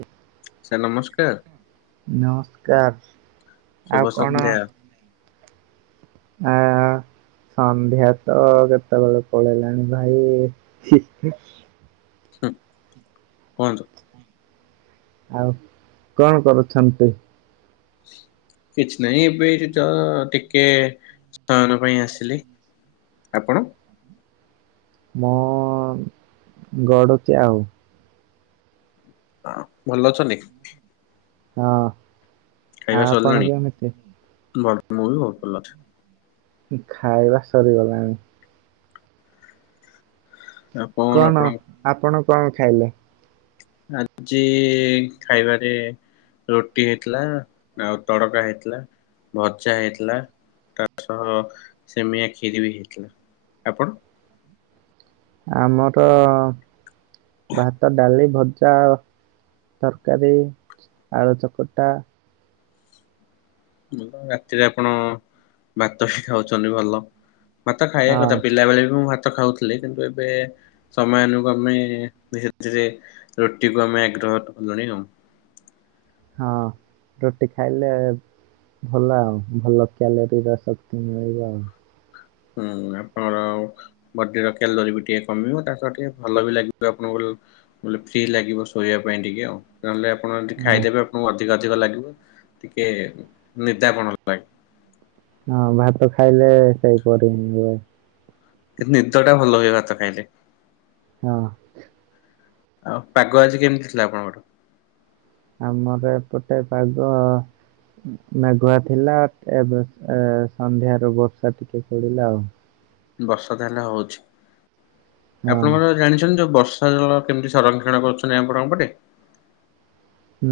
ଉ ଇ ସାର୍ ନମସ୍କାର ନମସ୍କାର। ଆଉ କଣ ଶୁଭସନ୍ଧ୍ୟା। ଆ। ସନ୍ଧ୍ୟା ତ କେତେବେଳୁ ପଳେଇଲାଣି ଭାଇ ହି ହିଁ। ହୁଁ କୁହନ୍ତୁ। ଆଉ କଣ କରୁଛନ୍ତି? ହ [inaudible] କିଛି ନାହିଁ ଏବେ ଏଠି ତ ଟିକେ ସହାନ ପାଇଁ ଆସିଲି । ଆପଣ। ମୁଁ ଗଡ଼ୁଚି ଆଉ। ହଁ ଭଲ ଅଛନ୍ତି? ହଁ। ଖାଇବା ଆପଣ ସରିଲାଣି? କେମିତି? ଭଲ ମୁଁ ବି ବହୁତ୍ ଭଲ ଅଛି । ଉଁ ଖାଇବା ସରିଗଲାଣି। ଆଉ କଣ ଆପଣ? ଆପଣ କଣ ଖାଇଲେ? ଆଜି ଖାଇବାରେ। ରୁଟି ହେଇଥିଲା ଆଉ ତଡକା ହେଇଥିଲା ଭଜା ହେଇଥିଲା। ତା ସହ ସେମିଆ କ୍ଷିରି ବି ହେଇଥିଲା। ଆପଣ? ଆମର ଭାତ, ଡାଲି, ଭଜା ଆଉ। ତରକାରୀ, ଆଳୁ ଚକଟା। ମୁଁ ତ ରାତିରେ ଆପଣ ଭାତ ହିଁ ଖାଉଚ଼ନ୍ତି ଭଲ। ଭାତ ଖାଇଆ ହଁ କଥା ପିଲାବେଳେ ବି ମୁଁ ଭା ଭାତ ଖାଉଥିଲେ କିନ୍ତୁ ଏବେ ସମୟାନୁକ୍ରମେ ଧୀରେ ଧୀରେ ରୁଟିକୁ ଆମେ ଆଗ୍ର ରଟ କଲଣି ଆଉ। ହଁ ରୁଟି ଖାଇଲେ। ଭଲ ଆଉ ଭଲ କ୍ୟାଲେରୀର ଶକ୍ତି ମିଳିବ ଆଉ। ହୁଁ ଆପଣଙ୍କର ବଡିର କ୍ୟାଲୋରୀ ବି ଟିକେ କମିବ ତା ସହ ଟିକେ ଭଲ ବି ଲାଗିବ ଆପଣଙ୍କୁ। ଙ୍କୁ ଫ୍ରି ଲାଗିବ ଶୋଇବା ପାଇଁ ଟିକେ ଆଉ ନହେଲେ ଆପ ଆପଣ ଯଦି ହଁ। ଖାଇଦେବେ ଆପଣଙ୍କୁ ଅଧିକ ଅଧିକ ଲାଗିବ ଟିକେ ନିଦା ପଣ ଲାଗେ। ହଁ ଭାତ ଖାଇଲେ ସେଇପରି ହିଁ ହୁଏ। ନିଦ ଟା ଭଲ ହୁଏ ଭାତ ଖାଇଲେ। ହଁ। ଆଉ ପାଗ ଆଜି କେମିତି ଥିଲା ଆପଣଙ୍କର? ଆମର ଏପଟେ ପାଗ ମେଘୁଆ ଥିଲା ଏବେ ଏ ସନ୍ଧ୍ୟାରୁ ବର୍ଷା ଟିକେ ପଡିଲା ଆଉ। ବର୍ଷା ତା ହେଲେ ହଉଚି ଆପଣ ହଁ। କଣ ଜାଣିଛନ୍ତି ଯୋଉ ବ ବର୍ଷା ଜଳ କେମିତି ସଂରକ୍ଷଣ କରୁଚନ୍ତି ଆପଣଙ୍କ ପଟେ?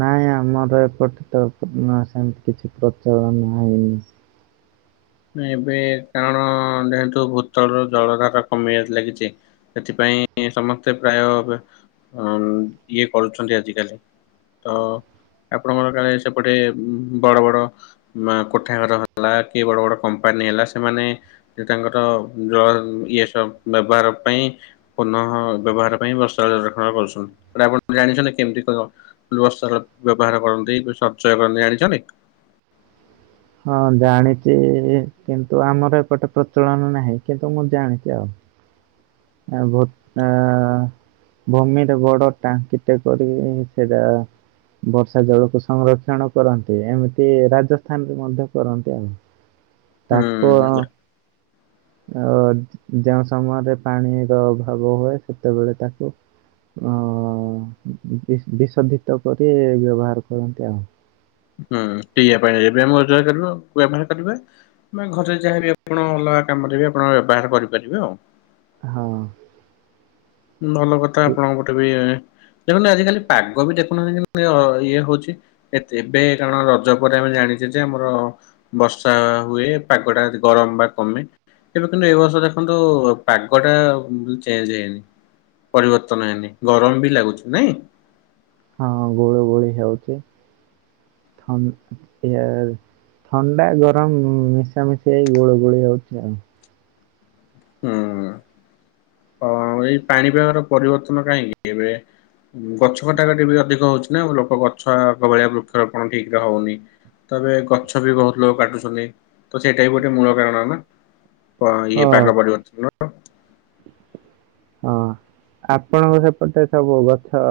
ନାଇଁ ଆମର ଏପଟେ ତ ମ ସେମିତି କିଛି ପ୍ରଚଳନ ନାହିଁ। ଏବେ କାରଣ ଯେହେତୁ ଭୂତଳରୁ ଜଳ ଧାରା କମିବାରେ ଲାଗିଛି ସେଥିପାଇଁ ପାଇଁ ସମସ୍ତେ ପ୍ରାୟ ଅ ଇଏ କରୁଚନ୍ତି ଆଜିକାଲି। ତ ଆପଣଙ୍କର କାଳେ ସେପଟେ ମ ବଡ ବଡ ମ କୋଠା ଘର ହେଲା କି ବଡ ବଡ କମ୍ପାନୀ ହେଲା ସେମାନେ ତାଙ୍କର ଜଳ ଇଏ ସବୁ ବ୍ୟବହାର ପାଇଁ କ ପୁନଃ ବ୍ୟବହାର ପାଇଁ ବର୍ଷା ଜଳ ସଂରକ୍ଷଣ କରୁଛନ୍ତି ଆପଣ ଜାଣିଛନ୍ତି କେମିତି କଣ ବର୍ଷା ବ୍ୟବହାର କରନ୍ତି ସଂଚୟ କରନ୍ତି ଜାଣିଛନ୍ତି? ହଁ ଜାଣିଚି କିନ୍ତୁ ଆମର ଏପଟେ ପ୍ରଚଳନ ନାହିଁ କିନ୍ତୁ ମୁଁ ଜାଣିଚି ଆଉ। ଆ ବର୍ଷା ଆ ଭୂମିରେ ବଡ ଟାଙ୍କିଟେ କରିକି ସେଇଟା ବର୍ଷା ଜଳକୁ ସଂରକ୍ଷଣ କରନ୍ତି ଏମିତି ରାଜସ୍ଥାନ ମଧ୍ୟ କରନ୍ତି ଆଉ ତାକୁ ହୁଁ ଆଉ ଯେଉଁ ସମୟରେ ପାଣିର ଅଭାବ ହୁଏ ସେତେବେଳେ ତାକୁ ଅ ବି ବିଶୋଧିତ କରି ବ୍ୟବହାର କରନ୍ତି ଆଉ। ହୁଁ ପିଇବା ପାଇଁ ଏବେ ମ ଯୋଉ କରିବା ବ୍ୟବହାର କରିବେ ବା ଘରେ ଯାହାବି ଆପଣ ଅଲଗା କାମରେ ବି ଆପଣ ବ୍ୟବହାର କରିପାରିବେ ଆଉ। ହଁ। ଭଲ କଥା ଆପଣଙ୍କ ପଟେ ବି ଦେଖନ୍ତୁ ଆଜିିକାଲି ପାଗ ବି ଦେଖୁନାହାନ୍ତି କି ଇଏ ହଉଛି ଏବେ କାରଣ ରଜ ପରେ ଆ ଜାଣିଚେ ଯେ ଆମର ବର୍ଷା ହୁଏ ପାଗ ଟା ଗରମ ବା କମେ। ଏବେ କିନ୍ତୁ ଏ ବର୍ଷ ଦେଖନ୍ତୁ ପାଗ ଟା ଚେଞ୍ଜ ହେଇନି। ପରିବର୍ତ୍ତନ ହେଇନି ଗରମ ବି ଲାଗୁଚି ନାଇଁ? ହଁ ଗୁଳୁ ଗୁଳି ହେଉଚି ଥ ଇଏ ଥଣ୍ଡା ଗରମ ମିଶାମିଶି ହେଇ ଗୁଳୁ ଗୁଳି ହଉଚି ଆଉ। ହୁଁ ଅ ଏଇ ପାଣିପାଗର ପରିବର୍ତ୍ତନ କାହିଁକି ଏବେ ଗଛ କଟାକଟି ବି ଅଧିକ ହଉଚି ନା ଲୋକ ଗଛ ଆଗ ଭଳିଆ ବୃକ୍ଷରୋପଣ ଠିକ ରେ ହଉନି। ତବେ ଗଛ ବି ବହୁତ ଲୋକ କାଟୁଛନ୍ତି ତ ସେଇଟା ବି ଗୋଟେ ମୂଳ କାରଣ ନା। ପ ଏ ହଁ ପାଗ ପରିବର୍ତ୍ତନର। ହଁ ଆପଣଙ୍କ ସେପଟେ ସବୁ ଗଛ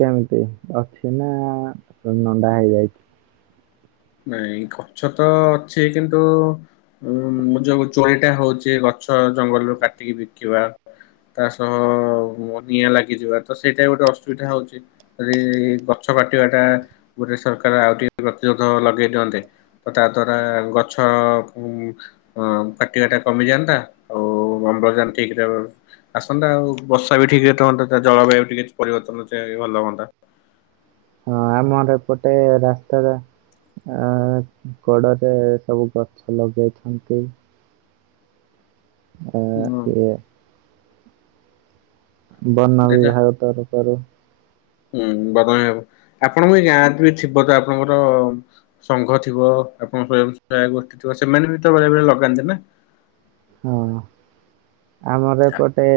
କେମିତି ଅଛି ନା ନଣ୍ଡା ହେଇଯାଇଚି। ନାଇଁ ଗଛ ତ ଅଛି କିନ୍ତୁ ଉ ଯୋଉ ଚୋରିଟା ହଉଛି ଗ ଛ ଜଙ୍ଗଲରୁୁ କାଟିକି ବିକିବା ତା ସହ ନିଆଁ ଲାଗିଯିବା ତ ସେଇଟା ଗୋଟେ ଅସୁବିଧା ହଉଛି ଯଦି ଗଛ କାଟିବାଟା ଗୋଟେ ସରକାର ଆଉ ଟିକେ ପ୍ରତିରୋ ଲଗେଇ ଦିଅନ୍ତେ ତ ତା ଦ୍ଵାରା ଗଛ ଉ କାଟିବା ଟା କମିଯା ନ୍ତା ଆଉ ଅମ୍ଳଜାନ ଠିକ୍ ରେ ଅ ଆସନ୍ତା ଆଉ ବର୍ଷା ବି ଠିକ ରେ ଥାଅନ୍ତା ତା ଜଳବାୟୁ ଟିକେ ହିସ୍ ପରିବର୍ତ୍ତନ ଚା‌ହିଲେ ଭଲ ହୁଆନ୍ତା । ହଁ ଆମର ଏପଟେ ରାସ୍ତାରେ ଆ କଡରେ ସବୁ ଗଛ ଲଗେଇଛନ୍ତି । ଆ ହୁଁ କିଏ ବନ ଦେଖା ବିଭାଗ ତରଫରୁ ହୁଁ ବଦମ ହବ ଆପଣଙ୍କ ଏଇ ଗାଁରେ ବେ ଥିବ ତ ଆପଣଙ୍କର ସଙ୍ଘ ଥିବ । ଆପଣଙ୍କ ସ୍ଵୟଂ ସହାୟକ ଗୋଷ୍ଠୀ ଥିବ ସେମାନେ ବି ତ ବେଳେବେଳେ ଲଗାନ୍ତି ନା । ହଁ ଆମର ଏପଟେ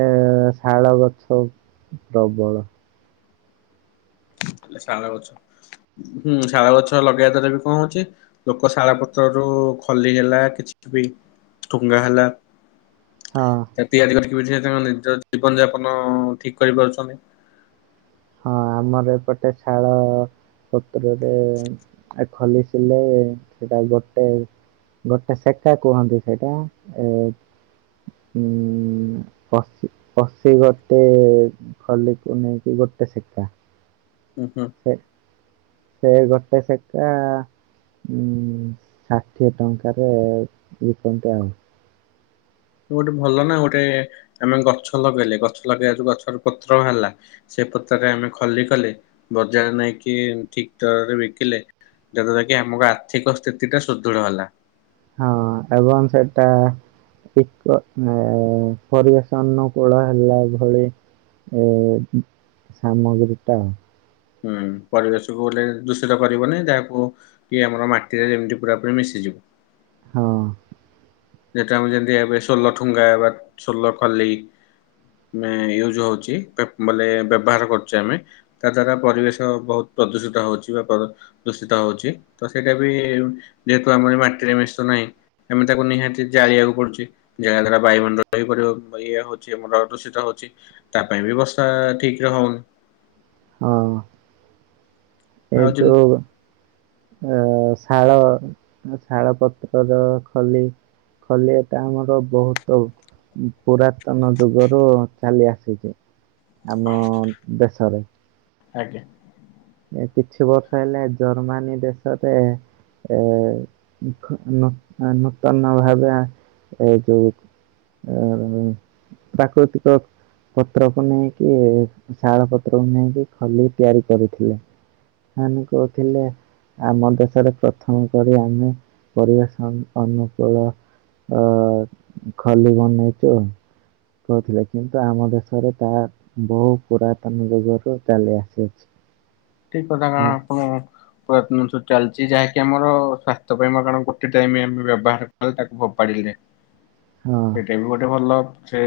ଏ ଶାଳ ଗଛ ପ୍ରବଳ। ହେଲେ ଶାଳ ଗଛ ହୁଁ ଶାଳ ଗଛ ଲଗେଇବା ଦ୍ଵାରା ବି କଣ ହଉଛି ଲୋକ ଶାଳ ପତ୍ର ରୁ ଖଲି ହେଲା କିଛି ବି ଟୁଙ୍ଗା ହେଲା । ହଁ ତା ତିଆରି କରି ବୁଝିବା ଚାହୁଛନ୍ତି ନିଜ ଜୀବନ ଯାପନ ଠିକ କରିପାରୁଛନ୍ତି । ହଁ ଆମର ଏପଟେ ଶାଳ ପତ୍ରରେ ଖଲି ସିଲେଇ ସେଟା ଗୋଟେ ଗୋଟେ ସେକା କୁହନ୍ତିୁ ସେଇଟା ଏ ଉ ପଶି ପଶି ଗୋଟେ ଖଲିକୁ ନେଇକି ଗୋ ଗୋଟେ ଶେକା ‌। ହୁଁ ହୁଁ । ସେ ଗୋଟେ ସେକା ଉଁ ଷାଠିଏ ଟଙ୍କାରେ ଇ ଛନ୍ତି ଆଉ । ଗୋଟେ ଭଲ ନା ଗୋଟେ ଆମେ ଗଛ ଲଗେଇଲେ ଗଛ ଲଗେଇବାରୁ ଗଛରୁ ପତ୍ର ବାହାରିଲା ସେ ଏପତରେ ଆମେ ଖଲି କଲେ ବଜାର ନେଇକି ଠିକ ଦରରେ ବିକିଲେ ଯା ଦ୍ବାରା କି ଆମ ଆର୍ଥିକ ସ୍ଥିତି ଟା ସୁଦୃଢ ହେଲା । ହଁ ଏବଂ ସେଟା ଠିକ ପରିବେଶ ଅନୁକୂଳ ହେଲା ଭଳି ଏ ସାମଗ୍ରୀଟା ହୁଁ । ପରିବେଶକୁ ଗଲେ ଦୂଷିତ କରିବନି ଯାହାକୁ କି ଆମର ମାଟିରେ ଯେମତି ପୁରା ପୁରି ମିଶିଯିବ । ହଁ । ଯେତ ଆମେ ଯେମିତି ଏବେ ଷୋଲ ଠୁଙ୍ଗା ବା ଷୋଲ ଖାଲି । ମାନେ ୟୁଜ ହଉଛି ବୋଲେ ବ୍ୟବହାର କରୁଛେ ଆମେ ତା ଦ୍ଵାରା ପରିବେଶ ବହୁତ ପ୍ରଦୂଷିତ ହଉଛି ବା ଦୂଷିତ ହଉଛି ତ ସେଇଟା ବି ଯେହେତୁ ଆମର ମାଟିରେ ମିଶ ନାହିଁ ଏମି ତାକୁ ନିହାତି । ଜାଳିବାକୁ ପଡୁଛି ଯାହାଦ୍ୱରା ବାୟୁମଣ୍ଡ ବି ଇଏ ହଉଛି ଆମର ଦୂଷିତ ହଉଛି ତା ପାଇଁ ବ୍ୟବସ୍ଥା ଠିକ ରେ ହଉନି। ହଁ ଏଇ ଆଉ ଯେମିତି ଯଉ ଅ ଶାଳ ଶାଳ ପତ୍ରର ଖଲି । ଖଲି ଏବେ ଆମର ବହୁତ ପୁରାତନ ଯୁଗରୁ ଚାଲି ଆସିଛି। ଆମ ଦେଶରେ। ଆଜ୍ଞା। ଏ କିଛି ବର୍ଷ ହେଲେ ଜର୍ମାନୀ ଦେଶରେ ଏ ନୂତନ ଭାବେ ଏ ଯୋଉ ଆ ପ୍ରାକୃତିକ ପତ୍ରକୁ ନେଇକି ଶାଳ ପତ୍ରକୁ ନେଇକି ଖଲି ତିଆରି କରିଥିଲେ। ହାନି କହୁଥିଲେ । ଆମ ଦେଶରେ ପ୍ରଥମ କରି ଆମେ କରିବେଷ ଅନୁକୂଳ । ଆ ଖାଲି ବନେଇଚୁ । କହୁଥିଲେ କିନ୍ତୁ ଆମ ଦେଶରେ ତାହା ବହୁ ପୁରାତନ ଯୁଗରୁ ଚାଲି ଆସିଅଛି। ଠିକ କଥା ହଁ କାରଣ ଆପଣ ପ୍ରଆକନୁନସ୍ ଚାଲିଚି ଯାହାକି ଆମର ସ୍ଵାସ୍ଥ୍ୟ ପାଇଁ [unintelligible] ଗୋଟେ ଟାଇମ୍ ଆମେ ବ୍ୟବହାର କର ତାକୁ ଫୋପାଡି ଲେ ହଁ ସେଇଟା ବି ଗୋଟେ ଭଲ। ସେ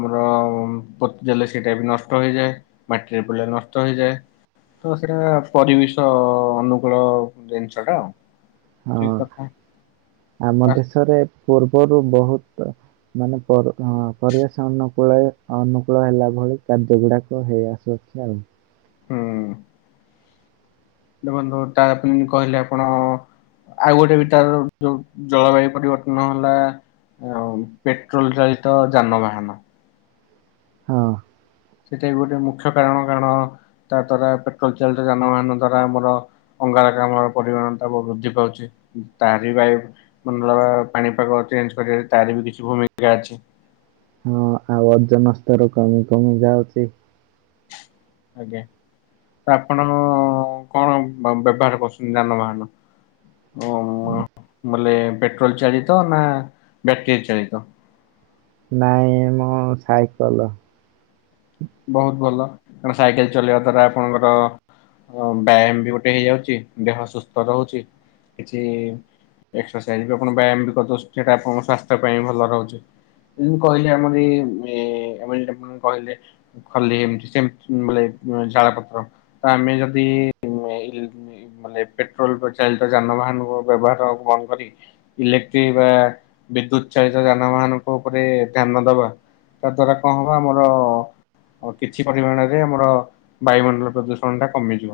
ଆମର ପୋତଜାଲେ ସେଇଟା ବି ନଷ୍ଟ ହେଇଯାଏ। ମାଟିରେ ପଡିଲେ ନଷ୍ଟ ହେଇଯାଏ। ତ ସେଇଟା ପରିବେଶ ଅନୁକୂଳ ଜିନିଷ ଟା ଆଉ। ହଁ ଠିକ କଥା। ଆମ ତା ଦେଶରେ ପୂର୍ବରୁ ବହୁତ ମାନେ ପର ହଁ ପରିବେଶ ଅନୁକୂଳ ଅନୁକୂଳ ହେଲା ଭ ଭଳି କାର୍ଯ୍ଯ ଗୁଡାକ ହେଇ ଆସୁ ଅଛି ଆଉ। ହଁ। ଦେଖନ୍ତୁ ତା ପୁଣି କହିଲେ ଆପଣ ଆଉ ଗୋଟେ ଭି ଟାର ଯୋଉ ଜଳବାୟୁ ପରିବର୍ତ୍ତନ ହେଲା। ଅନ୍ ପେଟ୍ରୋଲ୍ ଚାଳିତ ଯାନବାହନ। ହଁ। ସେଟା ବି ଗୋଟେ ମୁଖ୍ୟ କାରଣ କାରଣ ତା ଦ୍ଵାରା ପେଟ୍ରୋଲ୍ ଚାଳିତ ଯାନବାହାନ ଦ୍ଵାରା ଆମର ଅ [unintelligible] କାମ ପରିମାଣ ତା ବ-ବୃଦ୍ଧି ପାଉଛି। ତାରି ବାୟୁ ମଣ୍ଡଳର ପାଣିପାଗ ଚେଞ୍ଜ ଶରୀରର ତାର ବି କିଛି ଭୂମିକା ଅଛି। ହଁ ଆଉ ଓଜନ ସ୍ତର କମି କମି ଯାଉଛି। ଆଜ୍ଞା। ତ ଆପଣ କଣ ବ-ବ୍ୟବହାର କରୁଛନ୍ତି ଯାନବାହାନ? ଉଁ, ବୋଲେ ପେଟ୍ରୋଲ୍ ଚାଳିତ ନା ବ୍ୟାଟରୀ ଚାଳିତ? ନାଇଁ ମୁଁ ସାଇକଲ। ବହୁତ ଭଲ କଣ ସାଇକେଲ ଚଲେଇବା ଦ୍ଵାରା ଆପଣଙ୍କର ଅ, ବ୍ୟାୟାମ ବି ଗୋଟେ ହେଇଯାଉଚି। ଦେହ ସୁସ୍ଥ ରହୁଛି। କିଛି ଏକ୍ସସାଇଜ ବି ଆପଣ ବ୍ୟାୟାମ ବି କରିଦଉ ସେଟା ଆପଣଙ୍କ ସ୍ଵାସ୍ଥ୍ୟ ପାଇଁ ଭଲ ରହୁଛି। ଇଁ କହିଲେ ଆମରି ଏ ଆମ ଏଟା କଣ କହିଲେ? ଖଲି ଏମତି ସେମ ବୋଲେ ଅଁ, ଜାଳପତ୍ର ତ ଆମେ ଯଦି ଏଇ ବେ ନେଇବୁ ମାନେ ପେଟ୍ରୋଲ୍ ପ-ଚାଳିତ ଯାନବାହାନ କୁ ବ୍ୟବହାର ସବୁ ବନ୍ଦ କରି। ଇଲେକ୍ଟ୍ରିକ୍ ବା ବି ବିଦ୍ୟୁତ ଚାଳିତ ଯାନବାହାନଙ୍କ ଉପରେ ଧ୍ୟାନ ଦବା ତା ଦ୍ଵାରା କଣ ହବ ଆମର ଆଉ କିଛି ପରିମାଣରେ ଆମର ବାୟୁମଣ୍ଡଳ ପ୍ରଦୂଷଣଟା କମିଯିବ।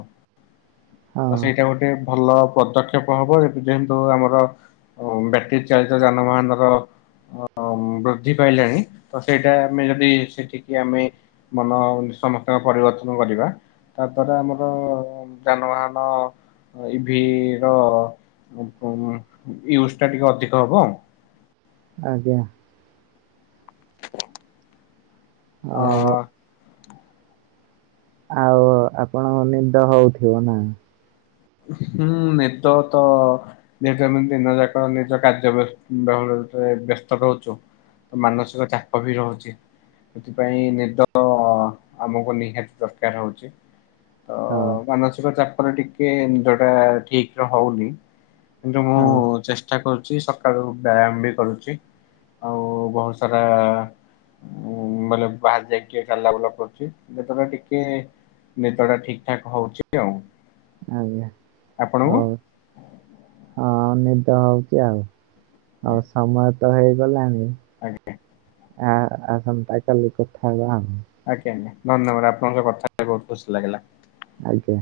ହଁ ତ ସେଇଟା ଗୋଟେ ଭଲ ପଦକ୍ଷେପ ହବ। ଯେହେତୁ ଆମର ଅ, ବ୍ୟାଟରୀ ଚାଳିତ ଯାନ ବାହାନର ଅ, ଉଁ, ବୃଦ୍ଧି ପାଇଲାଣି ତ ସେଇଟା ଆମେ ଯଦି ସେଠିକି ଆମେ ମନ ସମସ୍ତଙ୍କ ପରିବର୍ତ୍ତନ କରିବା। ତାପରେ ଆମର ଯାନବାହାନ ଇଭି ର ଅପ-ଉଁ, ୟୁଜ୍ ଟା ଟିକେ ଅଧିକ ହବ। ଆଜ୍ଞା। ଅ ଆଉ ବ ଆଉ ଆପଣଙ୍କ ନିଦ ହଉଥିବ ନା? ହୁଁ, ନିଦ ତ ଯେହେତୁ ଆମେ ଦିନ ଯାକ ନିଜ କାର୍ଯ୍ୟବ୍ୟ ବେହଳ ଭିତ ଏ ବ୍ୟସ୍ତ ରହୁଛୁ। ତ ମାନସିକ ଚାପ ବି ରହୁଚି। ଏଥିପାଇଁ ନିଦ ଆମକୁ ନିହାତି ଦରକାର ହଉଛି। ତ ହଁ ମାନସିକ ଚାପରେ ଟିକେ ନିଦଟା ଠିକ ରେ ହଉନି। କିନ୍ତୁ ମୁଁ ହଁ ଚେଷ୍ଟା କରୁଛି ସକାଳୁ ବ୍ୟାୟାମ ବି କରୁଚି। ଆଉ ବହୁତ ସାରା ଉ, ବୋଲେ ବାହାରେ ଯାଇକି ଏ ଚାଲା ବୁଲା କରୁଛି। ଯେ ତେବେ ଟିକେ ନିଦଟା ଠିକ ଠାକ ହଉଛି ଆଉ। ଆଜ୍ଞା ଆପଣଙ୍କୁ? ହଉ। ହଁ ନିଦ ଆଉଚି ଆଉ ଆଉ ସମୟ ତ ହେଇଗଲାଣି ଆଜ୍ଞା ଆ ଆସନ୍ତାକାଲି କଥା ହବା। ଆଜ୍ଞା ଆଜ୍ଞା ଧନ୍ୟବାଦ ଆପଣଙ୍କ ସହ କଥା ହେଇ ବୋହୁତ ଖୁସି ଲାଗି ଆଜ୍ଞା।